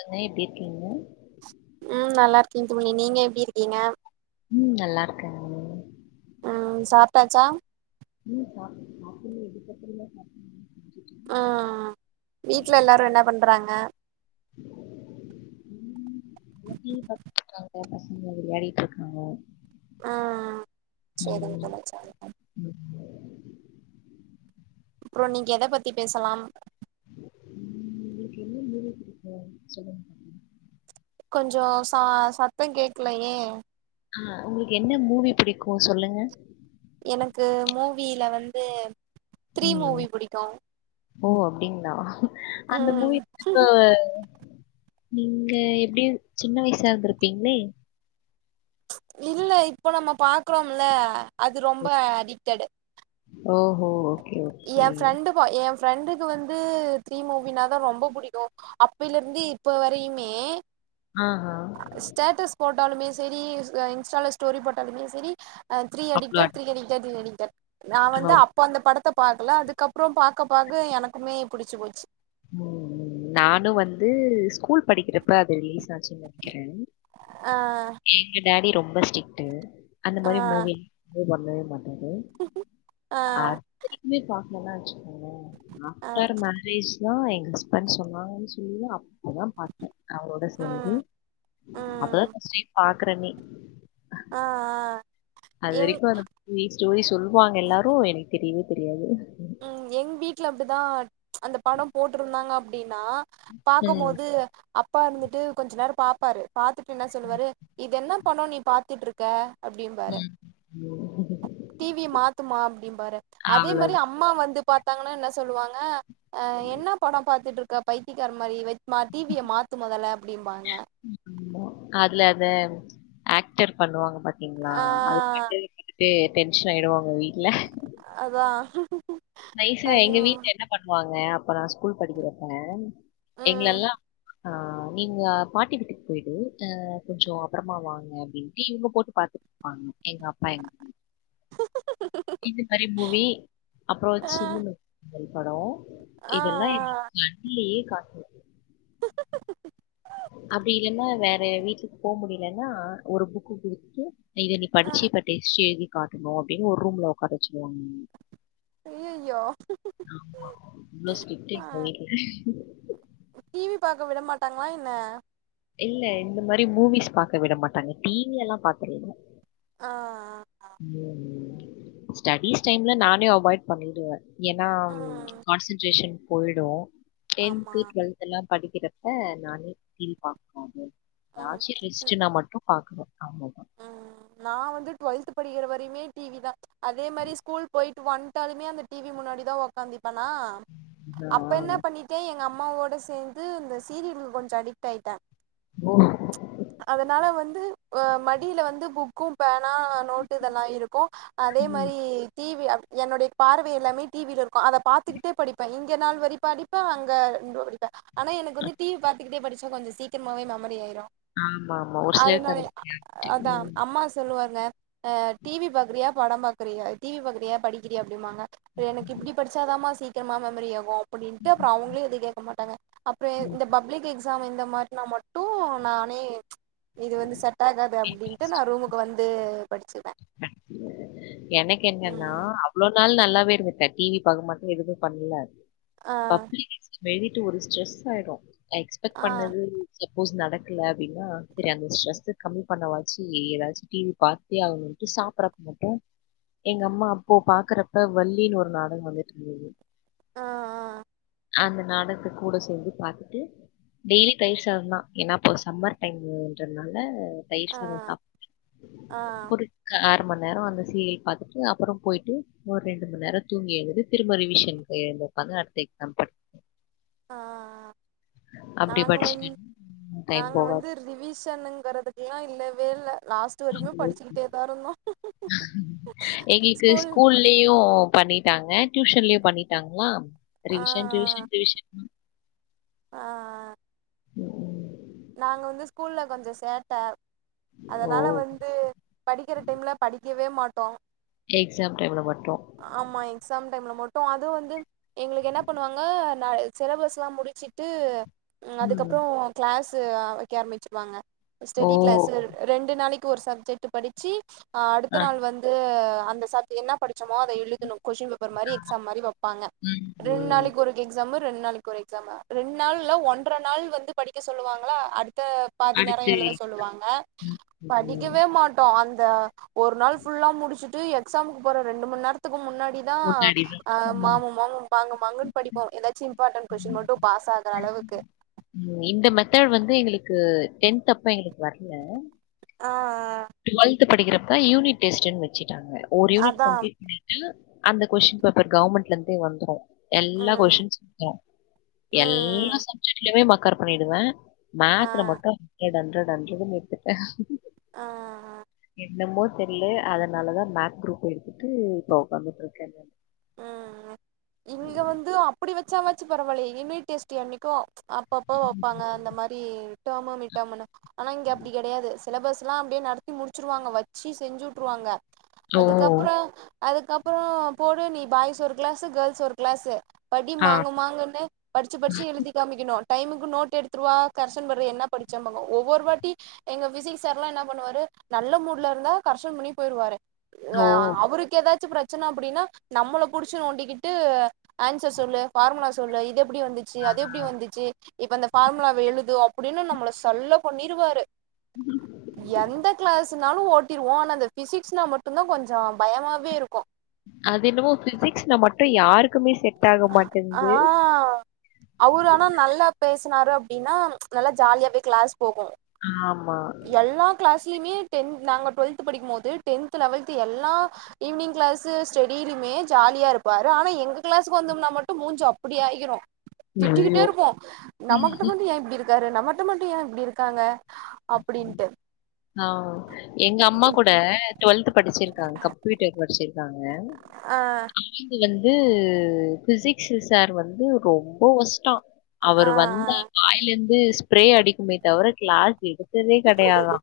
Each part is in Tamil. என்ன எப்படி இருக்கீங்க உம் நல்லா இருக்கேன் தோழி நீங்க எப்படி இருக்கீங்க உம் நல்லா இருக்கேன்ங் ஹம் சாப்பிட்டாச்சா உம் சாப்ப சாப்பிடலா இதுகப்பறதான் சாப்புடுனும் ஹம் வீட்ல எல்லாரும் என்ன பண்றாங்க எல்லா டிவி பாத்துட்டு இருக்காங்க பசங்க வெளயாடிட்டு இருக்காங்க ஆஹ் சரிங்க ம் தோழி சரிங்க தோழி ம் அப்பறம் நீங்க எத பத்தி பேசலாம் உம் உங்களுக்கு என்ன மூவி புடிக்கும் சொல்லுங்க தோழி கொஞ்சொ ச சத்தொ கேக்லயே ஆ உங்களுக்கு என்ன மூவி புடிக்கு சொல்லுங்க எனக்கு மூவில வந்து த்ரீ ம் மூவி புடிக்கும் ஓ அப்டிங்ளா அந்த ம் மூவிப் இப்ப நீங்க எப்டி சின்ன வயசா இருந்துருப்பீங்ளே இல்ல இப்போ நம்ம பாக்றோம்ல அது ரொம்ப அடிக்டடு ஓஹோ ஏ ஓகே ஃப்ரெண்டு ஏ ஃப் ஃப்ரெண்டுக்கு வந்து த்ரீ மூவினாதா ரொம்ப புடிக்கும் அப்பில இருந்து இப்ப வரயுமே ஆஹ் ஹ டாலுமே செரி இன்ஸ் இன்ஸ்டால ஸ்டோரி போட்டாலுமே செரி அ த்ரீ அவ்ளோ அடிட்டட் த்ரீ அடிட்டட் [unintelligible] நா வந்து அனுபவோ அப்ப அந்த படத்த பாக்ல அதுக்கப்றோ பாக்க பாக்க எனக்குமே புடுச்சு போச்சு ம் நானு வந்து ஸ்கூல் படிக்கறப்ப அது ரிலீஸ் ஆச் ஆ எங்க டாடி ரொம்ப ஸ்ட்ரிக்ட்டு அந்த ஆ மாரி மூவி அலோவ் பண்ணவே மாட்டாரு ஆ அத் து பாக் என வச்சுக்கோங்க ஆ ஆஃப்டர் மேரேஜ் தா எங்க ஹஸ்பண்ட் சொன்னாங்க சொல்லியு அப் அதா பாத்தே அவரோட சேந்து ம் அப்பதா ம் ஃபர்ஸ்ட் டைம் பாக்குறேனே ஆ அ அது வரைக்கு அந்த த்ரீ ஸ்டோரி சொல்லுவாங்க எல்லாரு எனக்கு தெரியவே தெரியாது ம் எங் வீட்ல அப்டிதா அந்த படோ போட்ருந்தாங்க அப் நா ம். ம். பாக்கபோது அப்பா இருந்துட்டு கொஞ்ச நேர பாப்பாரு பாத்துட்டு என்ன சொல்லுவாரு இது என்ன படோ நீ பாத்துட்ருக்க அப்டிம்பாரு ம். டீவிய மாத்துமா அப்டிம்பாரு அதே அவ்ளோதான். மாரி அம் ம்மா வந்து பாத்தாங்கனா என்ன சொல்லுவாங்க அ என்ன படோ பாத்துட்ருக் கா பைத்தியகார மாரி வைச் மாத்தி டீவிய மாத்து மொதல்ல அப்டிம்பாங்க அதுல அந்த ஆக்டர் பண்ணுவாங்க பாத்தீங்களா ஆ அது க [inaudible] டென்ஷ்ன் ஆய்டுவாங்க அதா நைசா அப்டி எங்க வீட்ல என்ன பண்ணுவாங்க அப்ப நா ஸ்கூல் படிக்கிறப்ப ம் எங்ளெல்லா நீங்க பாட்டி வீட்டுக்கு போய்டு கொஞ்சோ அப்பறமா வாங்க அப்டின்ட்டு இவுங்க போட்டு பாத்துட்ருபாங்க எங்க அப்பா எங் இது பரு புவி ஆ அப்பறோ ஆ ஆ இதெல்லா எங்க கண்ணுலயே கா அப்டி இல்லனா வேற வீட்டுக்கு போக முடிலன்னா ஒரு புக்கு குடுத்துட்டு இத நீ ஆ படிச்சு இப்ப டெஸ்ட் எழுதி காட்டணு அப்டின் ஒரு ரூம்ல ஒக்கார வச்சுடுவாங்க ஐயையோ ஆமா இவ்ளோ ஸ்டிரிக்ட் ஆ எங்க வீட்ல தங்காயன இல்ல இந்த மாரி மூவிஸ் பாக்க விட மாட்டாங்க டிவி எல்லா பாத்துர்லா ஆ ஸ்டடிஸ் டைம்ல நானே அவாய்ட் பண்ணிடுவே ஏனா ஆ ம் கான்சன்ட்ரேஷன் போய்டு ஆமா டென்து டுவெல்த்ல்லா படிக்கிறப்ப நானே டீவி பாக்காது ம் [unintelligible] மட்டு பாக்குவ ஆமாதா ம் நா வந்து டுவெல்த் படிக்கிற வரையுமே டீவி தா அதே மாரி ஸ்கூல் போயிட் வன்டாலுமே அந்த டீவி முன்னாடி தா உக்காந்திப்பனா அப்ப அவ்ளோதா என்ன பண்ணிட்டே எங்க அம் ம்மாவோட சேந்து இந்த சீரியல் கொஞ்ச அடிக்ட் ஆயிட்டே அதனால வந்து அ மடியில வந்து புக்கு பேன் நோ நோட்டு இதெல்லா இருக்கு அதே மாரி டிவி என்னோடைய பார்வை எல்லாமே டிவிலருக்கு அத பாத்துக்கிட்டு படிப்பே இங்க நாள் வரி படிப்பே அங்க படிப்பே ஆனா எனக்கு டிவி பாத்துக்கிட்டே படிச்சா கொஞ்சோ சீக்கிரமாவே மெமரி ஆயிரு ஆமா ஆமா ஒரு அதனால சிலர் [inaudible] அதா ம் அம்மா சொல்லுவாங்க டிவி பாக்கிறியா படம் பாக்கிறியா டிவி பாக்கிரியா படிக்கிறியா அப்படிமாங்க எனக்கு இப்பிடி படிச்சாதாமா சீக்கிரமா மெமரி ஆகு அப்டின்ட்டு அப்புறோ அவுங்களே எது கேக்க மாட்டாங்க அப்பறோ ம். இந்த பப்ளிக் எக்ஸாமு இந்த மாரினா மட்டும் நானே இது வந்து செட்டாகாது அப்டின்ட்டு நா ரூமுக்கு வந்து படிச்சு எனக்கு என்னன்னா ம் அவ்ளோ ல்லா நல்லாவே இருந்துட்ட டிவி பாக்க மாட்ட எதுவுமே பண்ணல ஆ மேய்விட்டு ஒரு ஸ்ட்ரெஸ்சாயிடு நா எக்ஸ்பெக்ட் ஆ பண்ணது ஏப் சப்போஸ் நடக்கல அப்டின்னா செரி அந்த ஸ்ட்ரெஸு கம்மி பண்ணவாச்சு ஏதாச்சு டிவி பாத்தே ஆவணு சாப்டறப்ப மட்டு எங்க அம்மா அப்போ பாக்கறப்ப வள்ளின்னு ஒரு நாடகோ வந்துட்டு இருந்தது ஆ ஆ அந்த நாடகத் கூட சேந்து பாத்துட்டு டெய்லி தயிர் சாதந்தா ஏன்னா அப்போ சம்மர் டைம்ன்றதுனால தயிர் ஆ ஆ சாதம் சாப் ஆ ஒரு ஆறு மண் நேரோ அந்த சீரியல் பாத்துட்டு அப்பறோ போயிட்டு ஒரு ரெண்டு மணி நேரோ தூங்கி எழுந்து திரும்ப ரிவிஷன் பெய் எழுந்து உக்காந்து அடுத்த எக்ஸாம் பட் ஆ ஆ அப்டி படிச்சிட்டு நாங்க வந்து ரிவிஷனுங்கறதுக்கெல்லா இல்லவே இல்ல லாஸ்ட் டு வரைக்கு படிச்சிக்கிட்டே தா இருந்தோ எங்களுக்கு ஸ்கூல் ஸ்கூல்லயு பண்ணிட்டாங்க டியூஷன்லயு பண்ணிட்டாங்ளா ரிவிஷன் ரிவிஷன் ரிவிஷன் தா ஆ ஆ ம் நாங்க வந்து ஸ்கூல்ல கொஞ்சோ சேட்ட ஓ அதனால வந்து படிக்கிற டைம்ல படிக்கவே மாட்டோ எக்ஸாம் டைம்ல மட்டு ஆமா எக்ஸாம் டைம்ல மட்டு அதுவு வந்து எங்களுக்கு என்ன பண்ணுவாங்க நா சிலபஸ்லா முடிச்சுட்டு ம் அதுக்கப்புறோ கிளாஸ் வைக்க ஆரம்பிச்சிருவாங்க ஓ ஸ்டெடி கிளாஸு ரெண்டு நாளைக் க்கு ஒரு சப்ஜெக்ட் படிச்சு ஆ, அடுத்த நாள் வந்து அந்த சப் என்ன படி சமோ அத எழுதனு கொஸ்டின் பேர் மாரி எக்ஸாம் மாரி வெப்பாங்க ம், ரெண்டு ம். நாளைக்கு ஒரு எக்ஸாமு ரெண்ட் நாளைக்கு ஒரு எக்ஸாமு ரெண்ட் நாள்ல ஒன்ற நாள் வந்து படிக்க சொல்லுவாங்ளா அடுத் த பாதி நேரோ அடுத்து எழுத சொல்லுவாங்க ம், ம். படிக்கவே மாட்டோ அந் த ஒரு நாள் ஃபுல்லா முடிச்சுட்டு எக்ஸாமுக்கு போற ரெண்டு மணி நேரத்துக்கு முன் னாடி தா முன்னாடி தான். அ ம், மாங்கு மாங்குனு படிப்போ ஏதாச்சு இம்பாடென்ட் கொஸ்டின் மட்டும் பாஸ் ஆற அளவுக் ஓகே இந்த மெத்தர்ட் வந்து எங்களுக்கு டென்த் அப்ப எங்களுக்கு வரல ஆ ஆ டென்த் படிக்கிறப்ப யூனிட் டெஸ்ட் வெச்சுட்டாங்க ஒரு யூனிட் அதா கம்ளீட் பண்ணிட்டு அந்த கொஷின் பேப்பர் கவர்மெண்ட்லருந்தே வந்துரு எல்லா ம் கொஸின்லையு எல்லா ம் சப்ஜெக்ட்லயுமே மக்கர் பண்ணிடுவே ஆ மேத்ல மட்டு ஹண்ட்ரட் ஹண்ட்ரட் அண்ட் எத்துட்டே ஆ என்னமோ தெரியல அதனாலதா மேக்ஸ் குரூப் எடுத்துட்டு இப்ப உட்காந்துட்டு இருக்கேங்க ம் ம் இங்க வந்து அப்பிடி வெச்சாவாச்சு பரவால்லையே யுனிட் டெஸ்ட்டு அன்னைக்கு அப்பப்ப வப்பாங்க அந்த மாரி டேம் மானி டேமுனு ஆனா இங்க அப்டி கெடையாது சிலபஸ்லா அப்டியே நடத்தி முடிச்சிருவாங்க வச்சு செஞ்சு வுட்டுருவாங்க ஓ! அதுக்கப்றோ அதுக்கப்றோ போடு நீ பாய்ஸ் ஒரு கிளாஸு கேர்ள்ஸ் ஒரு கிளாஸு படி ஆ. மாங்கு மாங்குன்னு படிச்சு படிச்சு எழுதி காமிக்கணு டைமுக்கு நோட் எடுத்துருவா கரக்ஷன் பண்றது என்ன படிச்சேம்பாங்க ஒவ்வொரு வாட்டி எங்க ஃபிசிக்ஸ் சார்லா என்னா பண்ணுவாரு நல்ல மூட்ல இருந்தா கரக்ஷன் பண்ணி போயிருவாரு ஆ ஓ! அவருக்கு எதாச்சு பிரச்சன அப்டினா நம்மள புடிச்சு‌ நோண்டிக்கிட்டு ஆன்சர் சொல்லு ஃபார்முலா சொல்லு இதப் பெப்டி வந்துச்சு அது எப்டி வந்துச்சு இப்ப அந்த ஃபார்முலாவ எழுது அப்டின்னு நம்மள சல்ல பண்ணிருவாரு உம் இருந்தாலு ஓட்டிருவோ ஆனா அந்த ஃபிசிக்ஸ்னா மட்டுந்தா கொஞ்ச பயமாவே இருக்கு அது என்னமோ ஃபிசிக்ஸ்னா மட்டு யாருக் ஆ அவுரு ஆனா நல்லா பேசு னாறு அப்டின்னா நல்லா ஜாலியாவே கிளாஸ் போகு ஆமா த்லைமே டென் நாங்க டுவெல்த்து படிக்கும்மோது டென்த்து லவல்த்து எல்லா ஈவ்னிங் கிளாஸு ஸ்டெடிலியுமே மே ஜாலியா இருப்பாரு ஆனா எங்க கிளாஸுக்கு வந்தம்னா மட்டு மூஞ்சு அப்டி ஆகிரு திட்டிக்கிட்டே ஐயோ! இருப்போ நம்மகிட்ட வந்து ஏ இப்டி இருக் காரு நம்மட்ட மட்டு ஏ இப்டி இருக்காங்க அப்டின்ட்டு ஆவ் எங்க அம்மா கூட டுவெல்த்து படிச்சிருக்காங்க கம்ப்யூட்டர் படிச்சிருக்காங்க ஆ நயந்து வந் து ஃபிசிக்ஸு சாரு வந்து ரொம்ப வொஸ்ட்டா ஆ அவரு வந்தா வாயிலருந்து ஸ்ப்ரே அடிக்குமே தவர கிளாஸ் எடுத் ததே கெடையாதா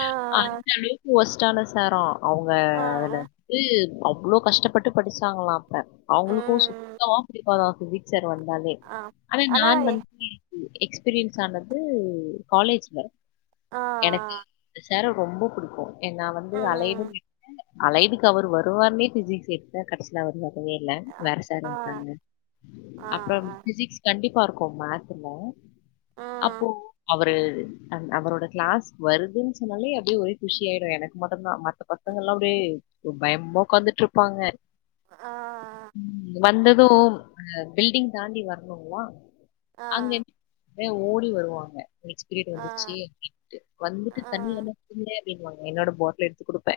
ஆ ஆ அந்த அளவுக்கு ஒஸ்ட்டான சாரா அவுங்க ஆ அதுல வந்து அவ்ளோ கஷ்டப்பட்டு படிச்சாங்களா அ ஆ அவ்ங்களுக்கு ம் சுத்தமா புடிக்காதா ஃபிசிக்ஸ் சார் ட்டு வந்தாலே ஆ ஆனா நான் வந்துமே எக்ஸ்பீரியன்ஸ் ஆனது காலேஜ்ல ஆ ஆ எனக்கு சார ரொம்ப புடிக்கு எங் நா வந்து அலைடுன்னே அலைடுக்கு அவரு வருவார்ன்னே ஃபிசிக்ஸ் எடுத்தே கடசில அவரு வல் வே இல்ல ஆ வேற சார் ஆ வந்துட்டாங்க ஆ அப்றம் ஆ ஃபிசிக்ஸ் கண்டிப் பா இருக்கு மேத்துல ஆ அப்போ அவரு அன் அவரோட கிளாஸ் வருதுன் சொன்னாலே அப்டியே ஒரே குஷி ஆயிரு எனக்கு மட்டுந்தா மத்த பசங்கள்லா அப்டியே ம் பயமா ஒக்காந்துட்ருப்பாங்க ஆ ம் வந்தது ம் அ பில்டிங் தாண்டி வர்ணுங்ளா ஆ அங்கெங்க ஏ ஓடி வருவாங்க நெக்ஸ்ட் பிரீயட் ஆ வந்து சி எம் ட்டு வந்துட்டு ஆ தண்ணி இல்லாம இருவரூவாயா அப்டின்னு வாங்க என்னோட பாட்டில் எடுத்து குடுப்பே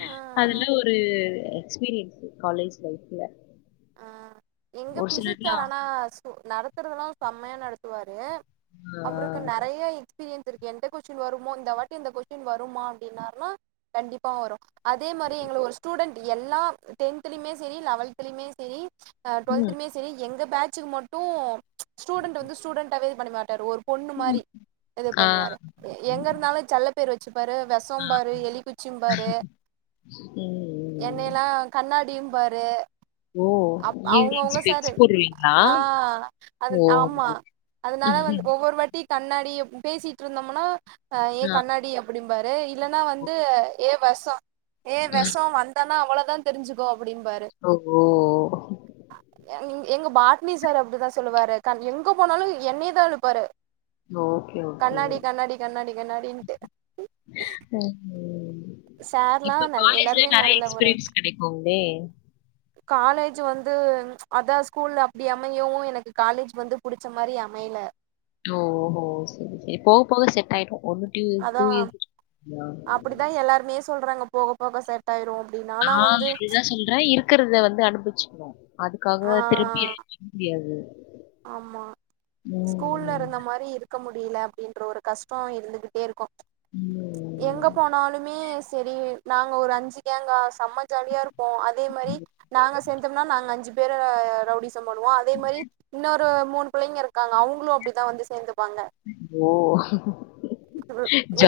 ஆ அதுலா ஒரு எக்ஸ்பீரியன்ஸு காலேஜ் லைஃப்ல ஆ எங்க ஒரு ஃபிசிக்ஸ் சார் சிலர்லாம் ஆனா சு நடத்துறதெல்லா செம்மையா நடத்துவாரு ஆ அவருக்கு நெறையா எக்ஸ்பீரியன்ஸ் இருக்கு எந்த கொஸ்டின் வருமோ இந்த வாட்டி இந்த கொஸ்டின் வருமா அப்டின்னாருனா கண்டிப்பா வரு அதே மாரி இதுல ஒரு ஸ்டூடெண்ட்டு எல்லா டென்தலயுமே சேரி லெவல்தலயுமே சே ரி ஆ ம், டுவெல்த்துலயுமே சேரி எங்க பேட்சுக்கு மட்டு ஸ்டூடெண்ட் வந்து ஸ்டூடெண்ட்டாவே பண்ண மாட்டாரு ஒரு பொண்ணு மாரி ம், இது ஆ, பண்ணுவாரு எ எங்க இருந்தாலு செல்ல பேரு வச்சு ப்பாரு வெசம் பாரு எலிக்குச்சிம் பாரு ம். என்னெய்லா கண்ணாடியும் பாரு ஓ! அப் ஈவினிங் அவுங்கவுங்க சாரு ஸ்பெக்ஸ் போடுவீங்களா? ஆ அது ஓ! ஆமா அதுனால வந் ஒவ்வொரு வாட்டி கண்ணாடியும் ம் பேசிட்ருந்தோமுனா அ ஏ ஆ. கண்ணாடி அப்டின் பாரு இல்லனா வந்து ஏ வெச ஏ வெச வந்தனா அவ்வளதா தெரிஞ்சுக்கோ அப்டின் பாாரு ஓ! ஓ! ய எங் எங் எங்க பாட்னி சார் அப்படிதா சொல்லுவாரு கன் எங்க போனாலு என்னயேதா இழுப்பாரு. Okay, okay. கண்ணாடி கண்ணாடி கண்ணாடி கண்ணாடின்ட்டு ம் ம் சார்லா இப்ப நல் காலேஜ்ல எல்லாருமே நெறைய நல்ல ஒரு எக்ஸ்பீரியன்ஸ் கெடைக்குமே காலேஜ் வந்து அதா ஸ்கூல்ல அப்படி அமையவு எனக்கு காலேஜ் வந்து புடிச்ச மாரி அமையல. டோஹோ சரி சரி போக போக செட்டாய்டு ஒன்னு டூ அதா டு இய [inaudible] அப்டிதா எல்லாருமே சொல்றாங்க போக போக செட்டாயிரும். ஆ அதுதா சொல்ற இருக்கிறத வந்து அனுபவிச்சுக்குவோ அதுக்காக ஆ திருப்பி எதுவு செய்ய முடியாது ஆமா ஸ்கூல்ல ம். இருந்த மாரி இருக் க்க முடியல அப்படின்ற ஒரு கஷ்டொ இருந்துக்கிட்டே இருக்கு எங்க ம். போனாலுமே செரி நாங்க ஒரு அஞ்சு கேங்க்கா செம்ம ஜாலியா இருப்போ அதே மாரி நாங்க சேந்தோம்னா நாங்க அஞ்சு பேர ரவுடிசம் பண்ணுவோ அதே மாரி இன்னோரு மூணு புள்ளைங்க இருக்காங்க அவங்களும் அப்படிதா வந்து சேந்து ஓ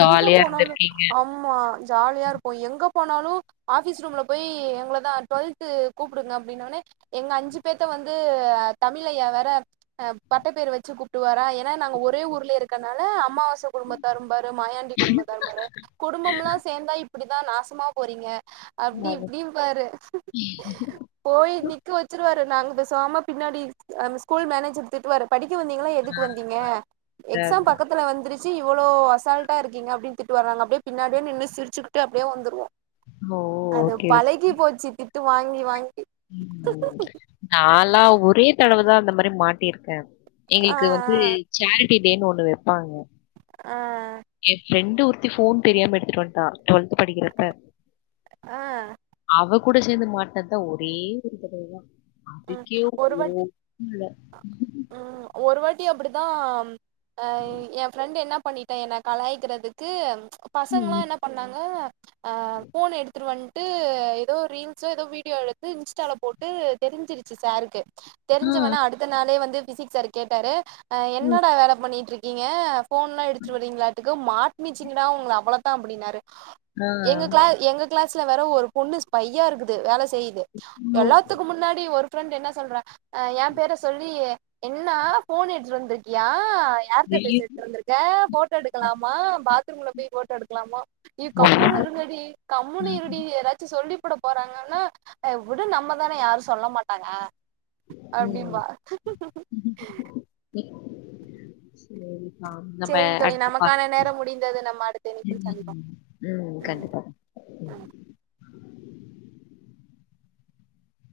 எங்க போனாலு இருந்திருக்கீங்க. ஆமா ஜாலியா இருப்போ எங்க போனாலு ஆஃபிஸ் ரூம்ல போய் எங்களதா டுவெல்த் கூப்புடுங்க அப்டின்னோனே எங்க அஞ்சு பேத்த வந் ந்து அ தமிழ் தமிழ் ஐயா வேற அ பட்டப்பேர் வச்சு கூப்ட்டுவாரா ஏனா நாங்க ஒரே ஊர்ல இருக்கனால அம்மாவ ச குடும்பத்தாரும்பாரு மாயாண்டி குடும்பத்தாரும்பாரு குடும்பம்ல்லா சேர்ந்தா இப்படிதா நாசமா போறீங்க. அப்டி அது. இப்டிம்பாரு போய் நிக்க வச்சிருவாரு. நாங்க பேசாம பின்னாடி அம் ஸ்கூல் மேனேஜர் திட்டுவாரு படிக் க வந்தீங்களா எதுக்கு வந்தீங்க எக்ஸாம் அதான். பக்கத்துல வந்துருச் சு இவ்ளோ அசால்ட்டா இருக்கீங்க அப்படின் திட்டுவாரு நாங்க அப்டியே பின்னாடியே நின்னு சிரிச்சுக்குட்டு அப்டியே வந்துருவோ. ஓ! அது ஓகே. பழகி போச்சு திட்டு வாங்கி வாங்கி நான்லா ஒரே தடவதா அந்த மாரி மாட்டிருக்கே ஆ எங்களுக்கு வந்து சேரிட்டி டேன்னு ஒன்னு வைப்பாங்க. ஆ எ ஃப்ரெண்டு ஒருத்தி ஃபோன் தெரியாம எடுத்துட்டு வந்ட்டா டுவல்த் படிக்கிறப்ப. ஆ அவ கூட சேந்து மாட்டினதுதா ஒரே ஒரு தடவதா ம் ஒரு வாட்டி ம் ஒரு வாட் டி அப்டிதா அ எ ஃப்ரெண்ட் என்னா பண்ணிட்ட என்ன கலாயிக்கிறதுக்கு பசங்கலா ம். என்ன பண்ணாங்க அ ஃபோன எடுத்துருவன் டு எதோ ரீல்ஸோ எதோ வீடியோ எடுத்து இன்ஸ்டால போட்டு தெரிஞ்சிருச்சு சாருக்கு ஆ. தெரிஞ் அவன அடுத்த நாளே வந்து பிசிக்ஸ் சாரு கேட்டாரு அ ம். என்னடா வேல பண்ணிட்ருக்கீங்க? ஃபோன்லா எடுத்துட்வரிங்ளாட்டுக்கு மாட்னிச்சிங்கடா ஒங்கள அவ்வளதா அப்டின்னாரு ஆ. எங்க கிளா எங்க கிளாஸ்ல வேற ஒரு பொண்ணு ஸ்பையாருக்குது வேல செய்து ஐயோ! எல்லாத்துக் முன்னாடி ஒரு ஃபிரெண்ட் என்ன சொல்றா அ எ பேர சொல்லி என்னா ஃபோன் எடுத்துட் வந்துருக்கியா? ஆ யார்ட்ட வெளிய பேசிட்டு இருந்திருக்க ஃபோட்டோ எடுக்கலாமா பாத்ரூம்ல போய் ஃபோட்டோ எடுக்கலாமா இ கம்முனு இருங்கடி கம்முனு இருடி எதாச்சு சொல்லி ப்புட போறாங்கன்னா எ விடு நம்மதான யாரு சொல்ல மாட்டாங்க. ம். அப்டிம்பா சேரி செரிங் தோழி நமக்கான நேரம் முடிந்தது நம்ம அடுத்த இணைப்பில் சந்திப்போம் ம். ம் கண்டிப்பா. ம்